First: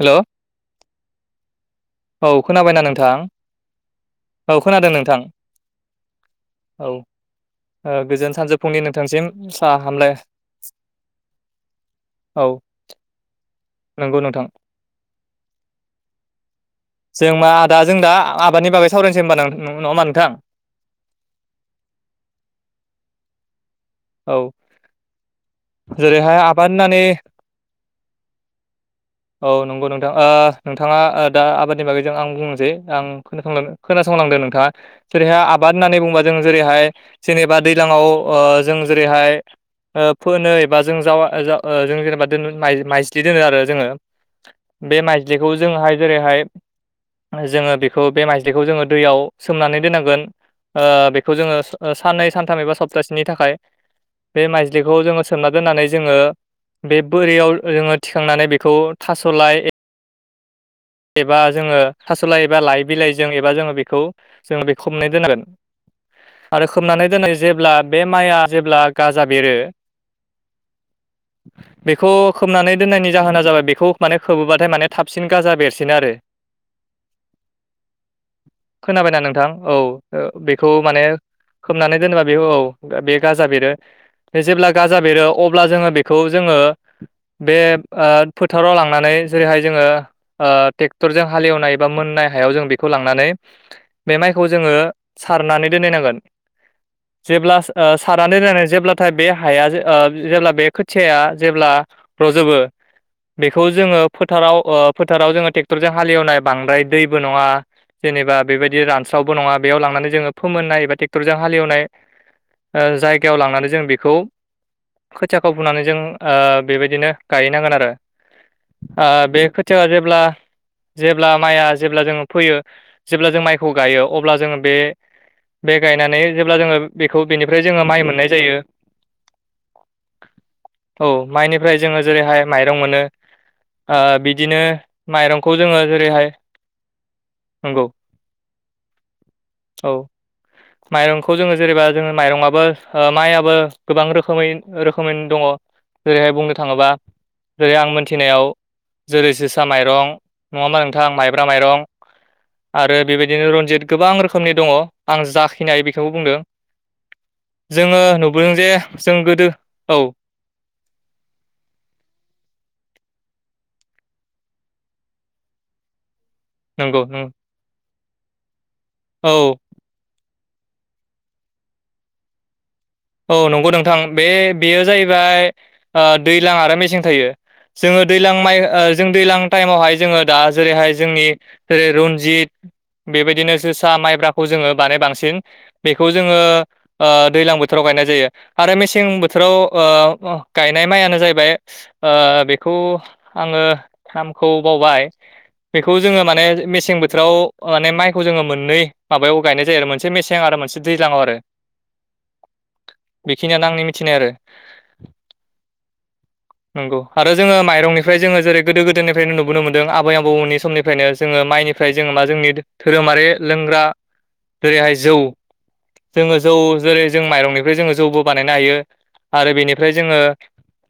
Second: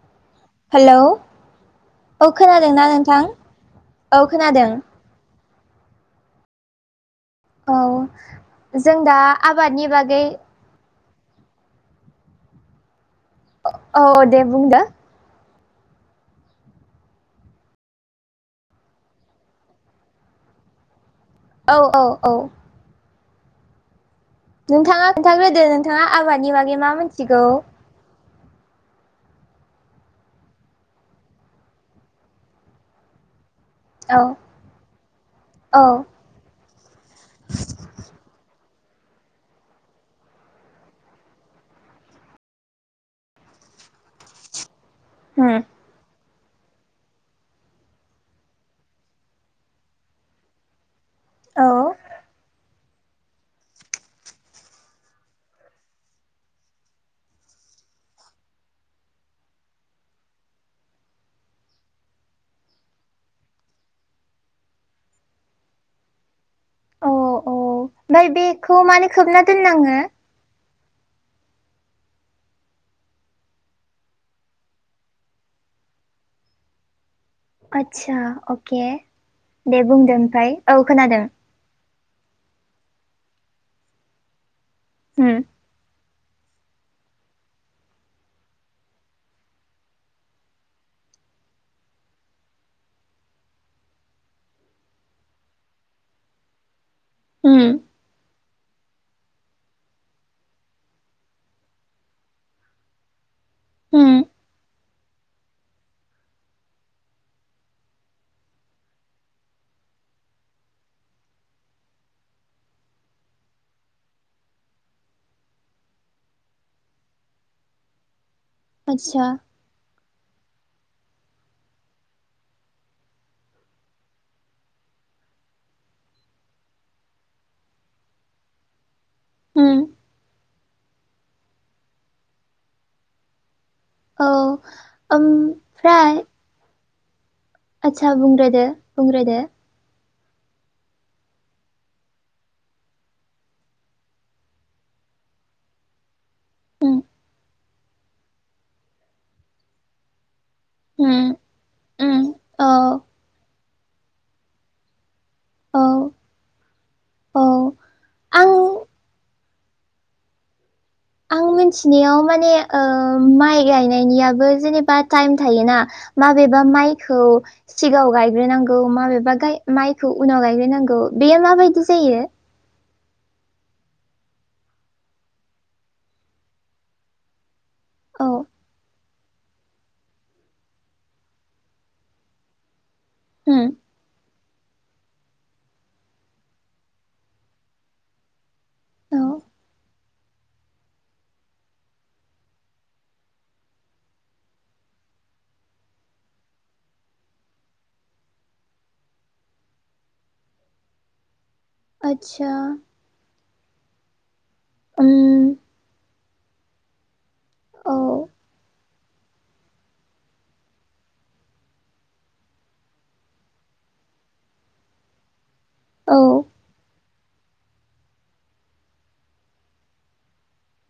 हेल' hello औ खोनादोंना नोंथां औ खोनादों औ औ ओ गोजोन सानजौ फुंनि जों दा नोंथांसिम सा आबादनि हामलाय बागै औ औ नंगौ दे नोंथां बुंदो जों मा आ दा जों दा आबादनि बागै सावरायनोसै होनबा नङा होनबा नोंथां औ औ औ औ नोंथाङा खोन्थाग्रोदो नोंथाङा जेरैहाय आबादनि आबाद बागै मा होननानै मिथिगौ औ नंगौ नोंथां नोंथाङा दा आबादनि बागैजों आं बुंनोसै आं खोनासंलांदो औ खोनासंलांदों नोंथाङा जेरैहाय आबाद औ होननानै बुंङोबा जों जेरैहाय जेनेबा दैज्लाङाव ओ जों जेरैहाय ओ फोनो एबा जों जा जों जेनेबा माइज्लि दोनो आरो जोङो बे माइज्लिखौ होम जोङोहाय जेरैहाय जोङो बेखौ बे माइज्लिखौ जोङो दैयाव सोमनानै दोनांगोन ओ बेखौ जोङो औ साननै सानथाम एबा सप्तासेनि थाखाय बे माइज्लि बेखौ जोङो सोमना दोननानै जोङो बे बोरियाव जोङो थिखांनानै बेखौ थास'लाय एबा जोङो थास'लाइ एबा लाइ बिलाइजों एबा जोङो बेखौ जोङो बेखौ खोबना दोनांगोन। आरो खोमनानै दोननाय औ जेब्ला बे ओमफ्राय माइआ बेखौ जेब्ला मानो गाजा खोबना बेरो दोननाङो [inaudible] बेखौ खोबनानै दोननायनि जाहोना जाबाय बेखौ माने खोबोबाथाय माने थाबसिन गाजा बेरस सिनो आरो। आदसा अके खोनाबायना नोंथां? औ दे बुंदो ओमफ्राय बेखौ औ माने खोनादों खोबनानै दोनोबा बे औ बे गाजा बेरो बे जेब्ला गाजा बेरो होम अब्ला जोङो बे खौ जोङो बे आ फोथाराव लांनानै जेरैहाय जोङो ओ ट्रेक्टरजों हालेवनाय एबा मोननाय हायाव जों बेखौ लांनानै बे माइखौ जोङो सारनानै दोननांगोन जेब्ला होम सार आन्दाय जनानै जेब्लाथाय बे हाया जेब्ला बे खोथियाया जेब्ला रजोबो बेखौ जोङो होम फोथाराव ओ फोथाराव जोङो ट्रेक्टरजों हालेवनाय बांद्राय दैबो नङा जेनेबा बेबायदि रानस्रावबो नङा बेयाव लांनानै जोङो फोमोननाय एबा ट्रेक्टरजों हालेवनाय जायगायाव लांनानै जों बेखौ खोथियाखौ बुनानै जों ओ बेबायदिनो गायैनांगोन आरो आ आदसा बे खो जोङो जेब्ला जेब्ला माइया जेब्ला जोङो फोयो जेब्ला जों माइखौ गायो अब्ला जोङो बे बे गायनानै जेब्ला जोङो बेखौ बेनिफ्राय जोङो माइ मोननाय जायो होम [inaudible] औ माइनिफ्राय जोङो जेरैहाय माइरं मोनो ओ औ बिदिनो माइरंखौ जोङो ओमफ्राय जेरैहाय नंगौ आदसा बुंग्रोदो बुंग्रोदो। औ माइरंखौ जोङो जेनेबा जोङो माइरंआबो माइआबो गोबां रोखोमै रोखोमैनो दङ। जेरैहाय बुंनो थाङोबा होम जेरै आं मोनथिनायाव जेरै जोसा माइरं नङा होमबा नोंथां माइब्रा माइरं। ओम। आरो बेबायदिनो रनजित गोबां रोखोमनि दङ आं औ जाखिनाय बेखौबो बुंदों। औ जोङो आं नुबोदों जे जों गोदो औ। आं मिथिनायाव माने माइ गायनायनियाबो जेनेबा टाइम थायोना। माबेबा नंगौ माइखौ नों सिगाङाव गायग्रोनांगौ औ माबेबा गाय माइखौ उनाव गायग्रोनांगौ बेयो माबायदि जायो? औ नंगौ नोंथां बे बेयो जाहैबाय ओ दैज्लां आरो मेसें थायो। जोङो औ दैज्लां माइ ओ जों दैज्लां टाइमावहाय जोङो दा जेरैहाय जोंनि जेरै रनजित बेबायदिनो उम जोसा माइब्राखौ जोङो बानाय बांसिन बेखौ जोङो ओ दैजलां बोथोर बोथोराव गायनाय जायो। आरो मेसें औ बोथोराव ओ अ गायनाय माइयानो जाहैबाय ओ बेखौ आङो नामखौ बावबाय। बेखौ जोङो माने मेसें बोथोराव माने माइखौ जोङो मोननै माबायाव गायनाय जायो आरो मोनसे मेसें आरो मोनसे दैज्लांआव आरो। आदसा। बेखिनियानो आंनि मिथिनाय आरो। उम नंगौ। आरो जोङो औ माइरंनिफ्राय जोङो जेरै गोदो गोदोनि फ्रायनो नुबोनो मोनदों आबै आबौमोननि समनिफ्रायनो जोङो माइनिफ्राय जोङो मा जोंनि धोरोमारि लोंग्रा जेरैहाय जौ औ जोङो जौ जेरै जों माइरंनिफ्राय जोङो जौबो बानायनो हायो आरो बेनिफ्राय जोङो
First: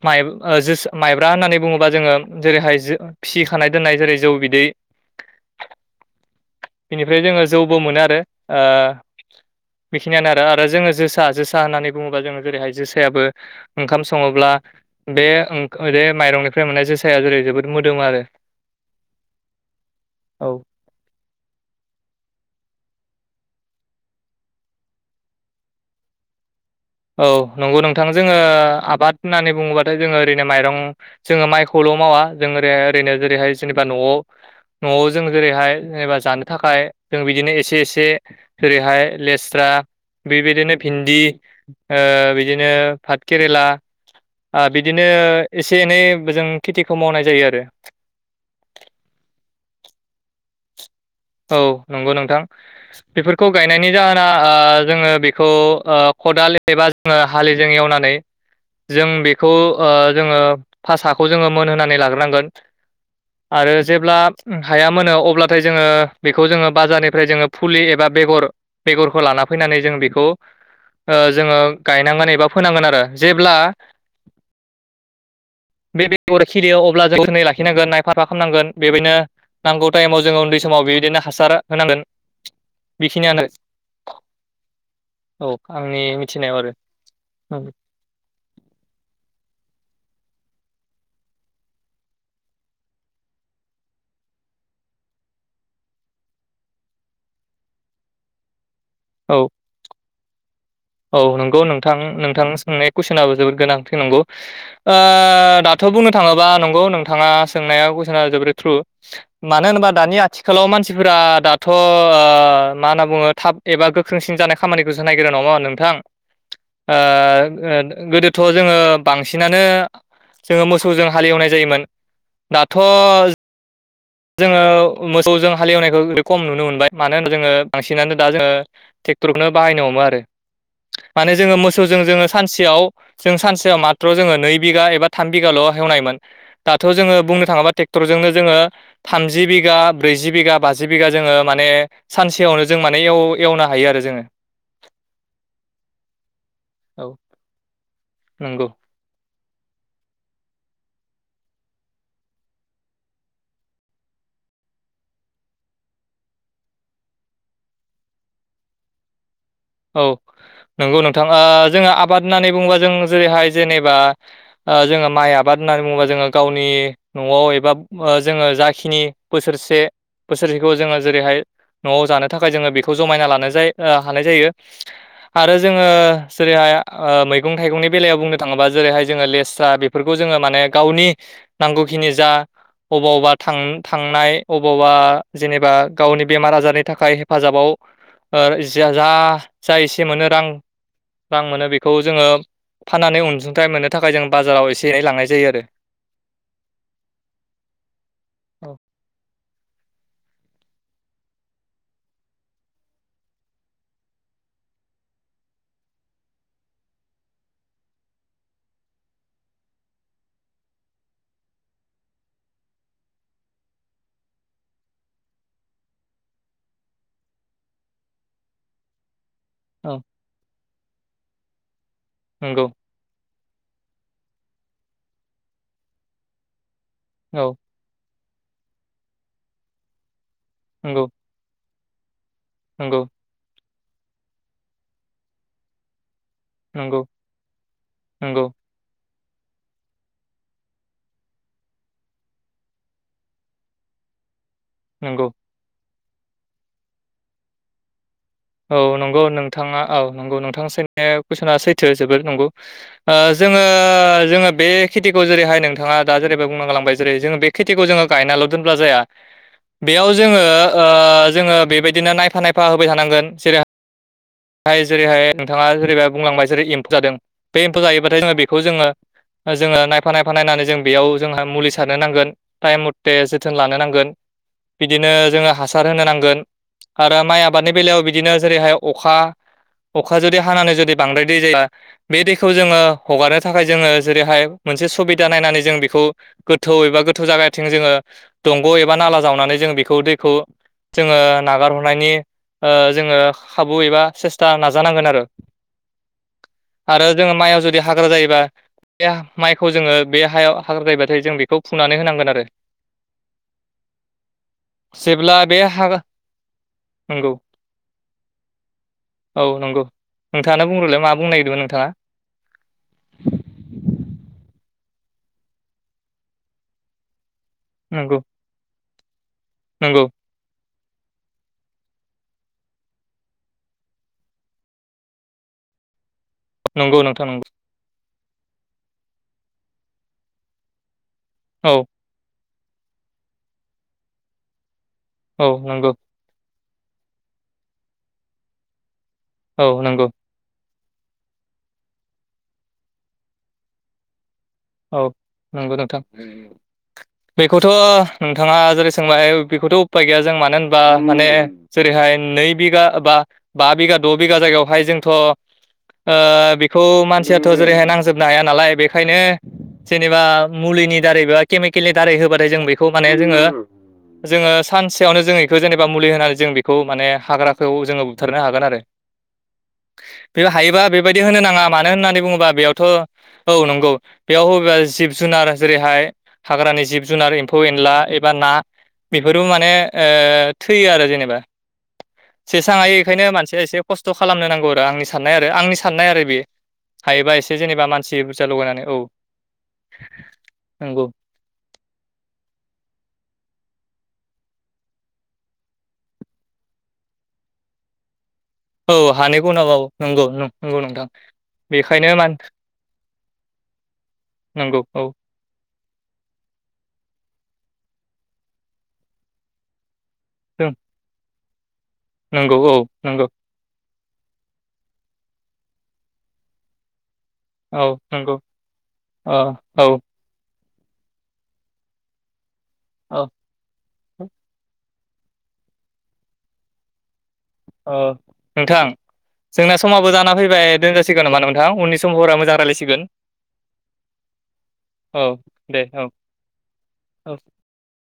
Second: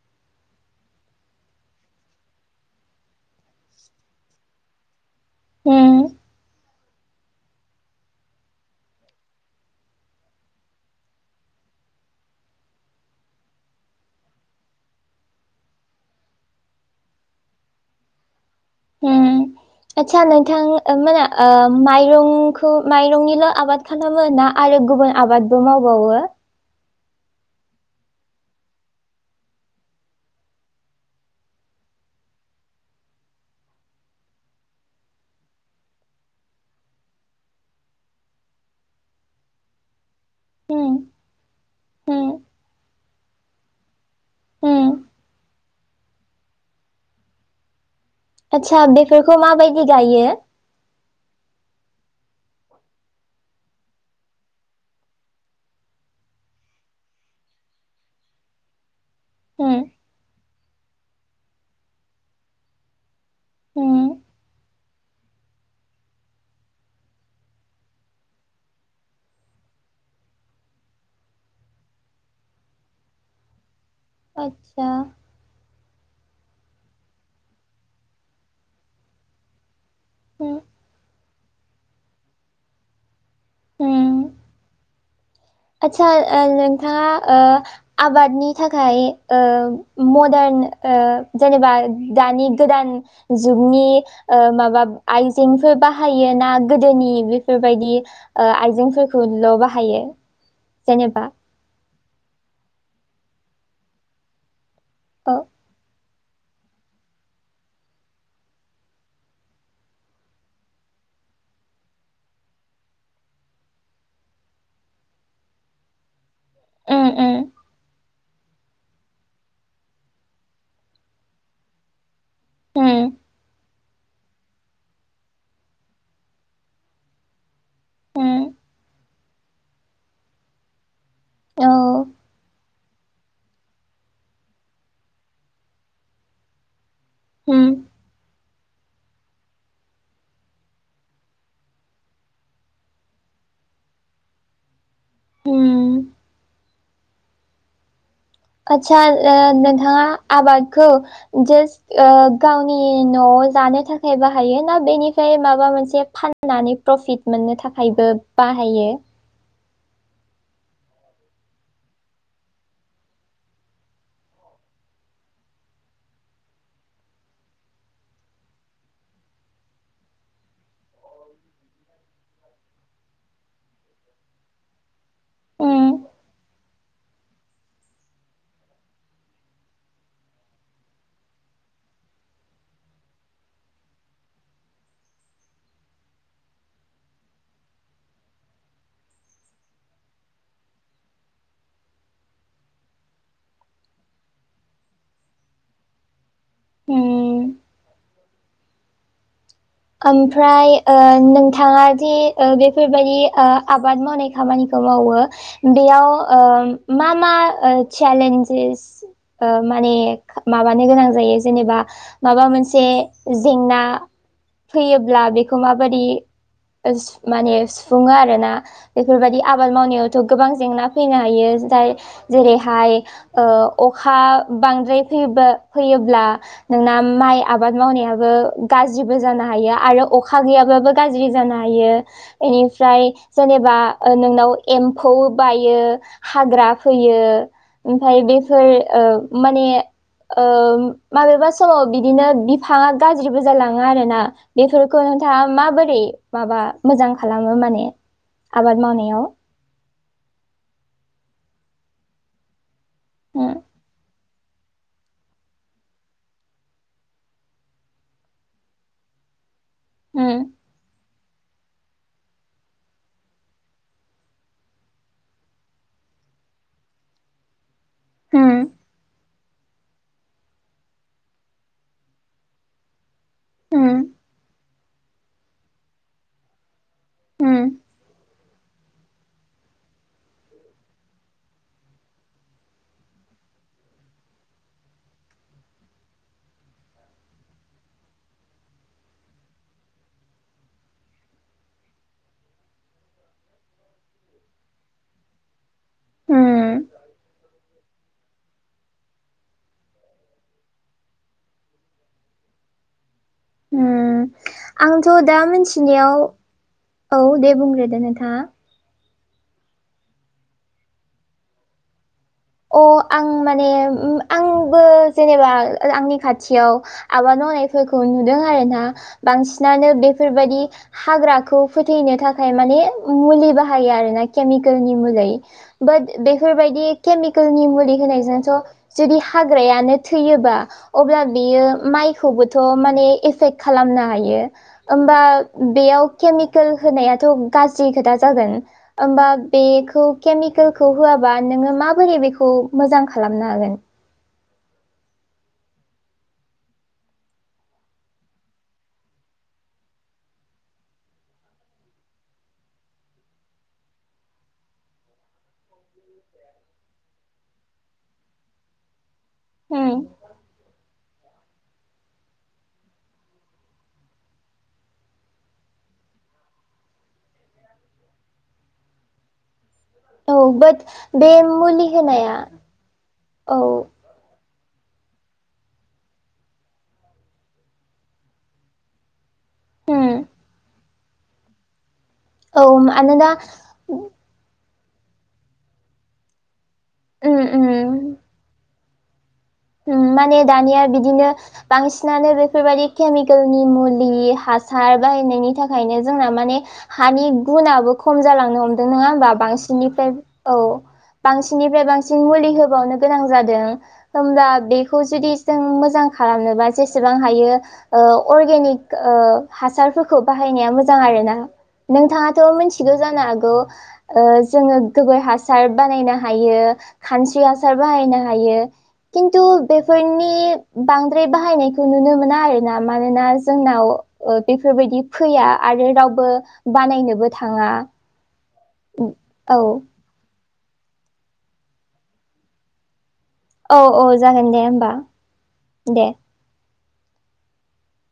माइ जोस माइब्रा होननानै बुङोबा जोङो जेरैहाय जो फिसिखानाय दोननाय जेरै जौ बिदै। उम बेनिफ्राय जोङो जौबो मोनो आरो। ओ बेखिनियानो आरो, आरो जोङो जोस सा जोसा होननानै बुङोबा जोङो जेरैहाय जोसायाबो ओंखाम सङोब्ला बे ओं ओ बे माइरंनिफ्राय मोननाय जो साया जेरै जोबोद मोदोमो आरो। उम आदसा नोंथां ओ मोना ओ माइरंखौ माइरंनिल' आबाद खालामो ना? आरो गुबुन आबादबो मावबावो? औ नंगौ नोंथां। जोङो आबाद होननानै बुङोब्लाथाय जोङो ओरैनो माइरं जोङो माइखौल' मावा जों ओरैहाय ओरैनो जेरैहाय जेनेबा न'आव न'आव जों जेरैहाय एबा जेनेबा जानो थाखाय जों बिदिनो एसे एसे जेरैहाय लेस्रा बेबायदिनो उम भिन्दि उम ओ बिदिनो पाट केेरेला ओ उम बिदिनो एसे एनै जों खेथिखौ मावनाय जायो आरो। आदसा बेफोरखौ माबायदि गायो? औ नंगौ नोंथां। बेफोरखौ गायनायनि जाहोना ओ जोङो बेखौ ओ खदाल एबा जोङो हालिजों एवनानै [inaudible] जों बेखौ उम ओ जोङो भासाखौ जोङो मोनहोनानै लाग्रोनांगोन। आरो उम जेब्ला हाया मोनो अब्लाथाय जोङो बेखौ जोङो बाजारनिफ्राय जोङो फुलि एबा बेगर बेगरखौ लाना फैनानै जोङो बेखौ ओ जोङो गायनांगोन एबा फोनांगोन आरो जेब्ला आदसा बे बेगर खिलियो, अब्ला [unintelligible] जोथोनै लाखिनांगोन नायफा साफा खालामनांगोन बेबायनो नांगौ टायमाव जोङो उम उन्दै समाव बि दिनो हासार होनांगोन बेखिनियानो। उम औ आंनि आदसा ओ मिथिनायाव आरो नोंथाङा ओ आबादनि थाखाय ओ मदान ओ जेनेबा दानि गोदान जुगनि ओ माबा आइजेंफोर बाहायो ना? गोदोनि बेफोरबायदि ओ आइजेंफोर औ थुनल' बाहायो। औ जेनेबा नंगौ नोंथां। नोंथां सोंनाय कुइसनाबो जोबोद गोनांथि नंगौ। ओ औ दाथ' बुंनो थाङोबा नंगौ नोंथाङा सोंनाया कुइसना जोबोरै थ्रु। मानो होनोबा दानि आथिखालाव मानसिफोरा दाथ' ओ मा होनना बुङो थाब एबा गोख्रोंसिन जानाय खामानिखौसो नायग्रोयो नंङा होमबा नोंथां। ओ उम उम ओ गोदो थ' जोङो बांसिनानो जोङो मोसौजों हालेवनाय जायोमोन। उम दाथ' जोङो मोसौजों हालेवनायखौ [unintelligible] खम नुनो मोनबाय। मानो होनबा जोङो बांसिनानो दा जोङो उम थेक टरखौनो बाहायनो हमो आरो। माने जोङो औ मोसौजों जोङो सानसेयाव जों सानसेयाव माथ्र' जोङो नै बिघा एबा थाम बिगाल' हेवनायमोन। दाथ' जोङो बुंनो उम थाङोब्ला ट्रेक्टरजोंनो जोङो। थामजि बिगा, ब्रैजि बिगा, बाजि बिगा जोङो माने सानसेयावनो जों माने एव एवनो हायो आरो जोङो। उम औ नंग सा ओ नोंथाङा आबादखौ जास ओ गावनि न'आव जानो थाखाय बाहायो? ना बेनिफ्राय माबा मोनसे फान नानि प्रफिट मोननो थाखायबो बाहायो। औ नंगौ नोंथां। ओ जोङो आबाद होननानै बुङोबा जों जेरैहाय जेनेबा ओ जोङो माइ आबाद होननानै बुङोबा जोङो गावनि न'आव एबा ओ जोङो जाखिनि बोसोरसे बोसोरसेखौ जोङो जेरैहाय न'आव जानो थाखाय जोङो बेखौ जमायना लानाय जायो ओ हानाय जायो। [inaudible] आरो जोङो उम जेरैहाय ओ मैगं थाइगंनि बेलायाव बुंनो थाङोबा। जेरैहाय जोङो लेस्रा बेफोरखौ जोङो माने गावनि नांगौखिनि जा अबावबा थां थांनाय अबावबा जेनेबा गावनि बेमार आजारनि थाखाय हेफाजाबाव ओ जिया जा एसे मोनो रां रां मोनो बेखौ जोङो फाननानै अनसुंथाइ मोननो थाखाय जों बाजाराव एसे-एनै लांनाय जायो आरो। ओम औ ओमफ्राय ओ नोंथाङा दि बेफोरबायदि ओ आबाद मावनाय खामानिखौ मावो बेयाव ओ मा मा चेलेन्जेस ओ माने माबानो गोनां जायो जेनेबा माबा मोनसे जेंना फैयोब्ला बेखौ माबोरि ओ माने सुफुङो आरोना? बेफोरबायदि आबाद औ मावनायावथ' गोबां जेंना फैनो हायो। जाय नंगौ जेरैहाय ओ अखा बांद्राय फैयोबा फैयोब्ला ना माइ औ आबाद मावनायाबो गाज्रिबो जानो हायो। आरो अखा गैयाबाबो नंगौ गाज्रि जानो हायो। नंगौ एनिफ्राय जेन'बा ओ नोंनाव एम्फौ बायो। हाग्रा नंगौ फैयो ओमफ्राय नंगौ बेफोर ओ माने ओ माबेबा समाव बिदिनो बिफाङा गाज्रिबो जालाङो आरोना। इफोरखौ नंगौ नोंथाङा माबोरै माबा मोजां खालामो माने औ आबाद नंगौ मावनायाव नोंथाङा औ नंगौ नोंथां सैनाया कुइसना सैथो जोबोद नंगौ ओ उम जोङो जोङो बे बे खेथिखौ जेरैहाय नोंथाङा दा जेरैबो बुंना गालांबाय जेरै जोङो बे खेथिखौ जोङो गायनाल' दोनब्ला जाया। बेयाव जोङो उम ओ जोङो बेबायदिनो नायफा नायफा होबाय थानांगोन जेरै जाय जेरैहाय नोंथाङा जेरैहाय बुंलांबाय जेरै एम्फौ जादों बे एम्फौ जायोबाथाय जोङो उम बेखौ जोङो जोङो नायफा नायफा नायनानै जों बेयाव जोंहा मुलि सारनो नांगोन टाइम बे जोथोन लानो उम नांगोन बिदिनो जोङो हासार होनो नांगोन। आरो माइ आबादनि उम बेलायाव बिदिनो जेरैहाय अखा अखा जुदि हानानै जुदि बांद्राय दै जायोबा बे दैखौ जोङो हगारनो थाखाय जोङो जेरैहाय मोनसे सुबिदा नायनानै जों बेखौ गोथौ एबा गोथौ जागाथिं जोङो दंग' एबा नाला जावनानै जों बेखौ दैखौ जोङो नागार हरनायनि ओ जोङो खाबु एबा सेस्था नाजानांगोन आरो उम आरो जोङो माइआव जुदि हाग्रा जायोबा बे माइखौ जोङो बे हायाव हाग्रादायबाथाय जों बेखौ फुनानै होनांगोन आरो। ओम आंथ' जेब्ला दा बे हा मिथिनायाव औ नंगौ दे बुंग्रोदो नोंथाङा औ नंगौ नोंथाङानो बुंग्रोलाय मा बुंनो नागिरदोंमोन नोंथाङा अ आं माने आंबो जेनेबा आंनि खाथियाव आबाद मावनायफोरखौ नंगौ नुदों आरोना बांसिनानो नंगौ बेफोरबायदि हाग्राखौ फोथैनो थाखाय माने मुलि बाहायो आरो ना केमिकेलनि मुलै बाट बेफोरबायदि नंगौ नोंथां नंगौ केमिकेलनि मुलि होनायजोंथ जुदि हाग्रायानो थैयोबा अब्ला बियो औ माइ खौबोथ' माने एफेक्ट खालामनो हायो होमबा औ नंगौ बेयाव केमिकेल होनायाथ' गाज्रि खोथा जागोन होमबा औ बेखौ नंगौ केमिकेलखौ होआबा नोङो माबोरै बेखौ मोजां खालामनो हागोन औ नंगौ नोंथां बेखौथ' नोंथाङा जेरै सोंबाय बेखौथ' उफाय गैया जों मानो होनबा माने जेरैहाय नै बिघा बा बा बिघा द' बिघा जायगायावहाय जोंथ' ओ बेखौ मानसियाथ' जेरैहाय नांजोबनो हाया नालाय बेखायनो जेनेबा मुलिनि दारै बा केमिकेलनि दारै होबाथाय जों बेखौ माने जोङो जोङो सानसेयावनो जोङो बेखौ जेनेबा मुलि होनानै जों बेखौ माने हाग्राखौ जोङो बुथारनो हागोन आरो। [unintelligible] बे बाट हायोबा बेबायदि बे होनो नाङा मुलि मानो होननानै होनाया बुङोबा बेयावथ' औ नंगौ। बेयाव [unintelligible] जिब जुनार जेरैहाय हाग्रानि जिब जुनार एम्फौ एनला एबा ना बेफोरबो माने ओ थैयो आरो जेनेबा औ जेसांहायो एखायनो मानोना मानसिया एसे खस्थ' खालामनो नांगौ आरो आंनि साननाय आरो आंनि साननाय आरो बे उम हायोबा एसे जेनेबा मानसि फैसा लगायनानै औ उम्म माने दानिया नंगौ बिदिनो बांसिनानो बेफोरबायदि केमिकेलनि मुलि हासार बाहायनायनि थाखायनो जोंना माने हानि गुनाबो खम जालांनो हम दों औ नङा होमबा हानि गुनाव औ बांसिननिफ्राय नंगौ औ नंगौ नोंथां बांसिननिफ्राय बेखायनो बांसिन मान मुलि होबावनो गोनां जादों। होमबा नंगौ बेखौ औ जुदि जों मोजां खालामनोबा जेसेबां हायो ओ अर्गेनिक ओ हासारफोरखौ जों बाहायनाया मोजां आरो ना नोंथाङाथ' नंगौ औ मिथिगौ जानो नंगौ हागौ ओ जोङो गोबोर हासार बानायनो हायो खानस्रि हासार औ बाहायनो नंगौ हायो। अ खिन्थु औ बेफोरनि बांद्राय बाहायनायखौ नुनो मोना आरो। ना औ मानोना जोंनाव ओ बेफोरबायदि फैया आरो रावबो बानायनोबो थाङा। अ नोंथां औ जोंना समाबो जाना फैबाय। दोनजासिगोन नामा नोंथां उनि समावफोरा मोजां रायलायसिगोन। औ औ जागोन दे होमबा औ दे। औ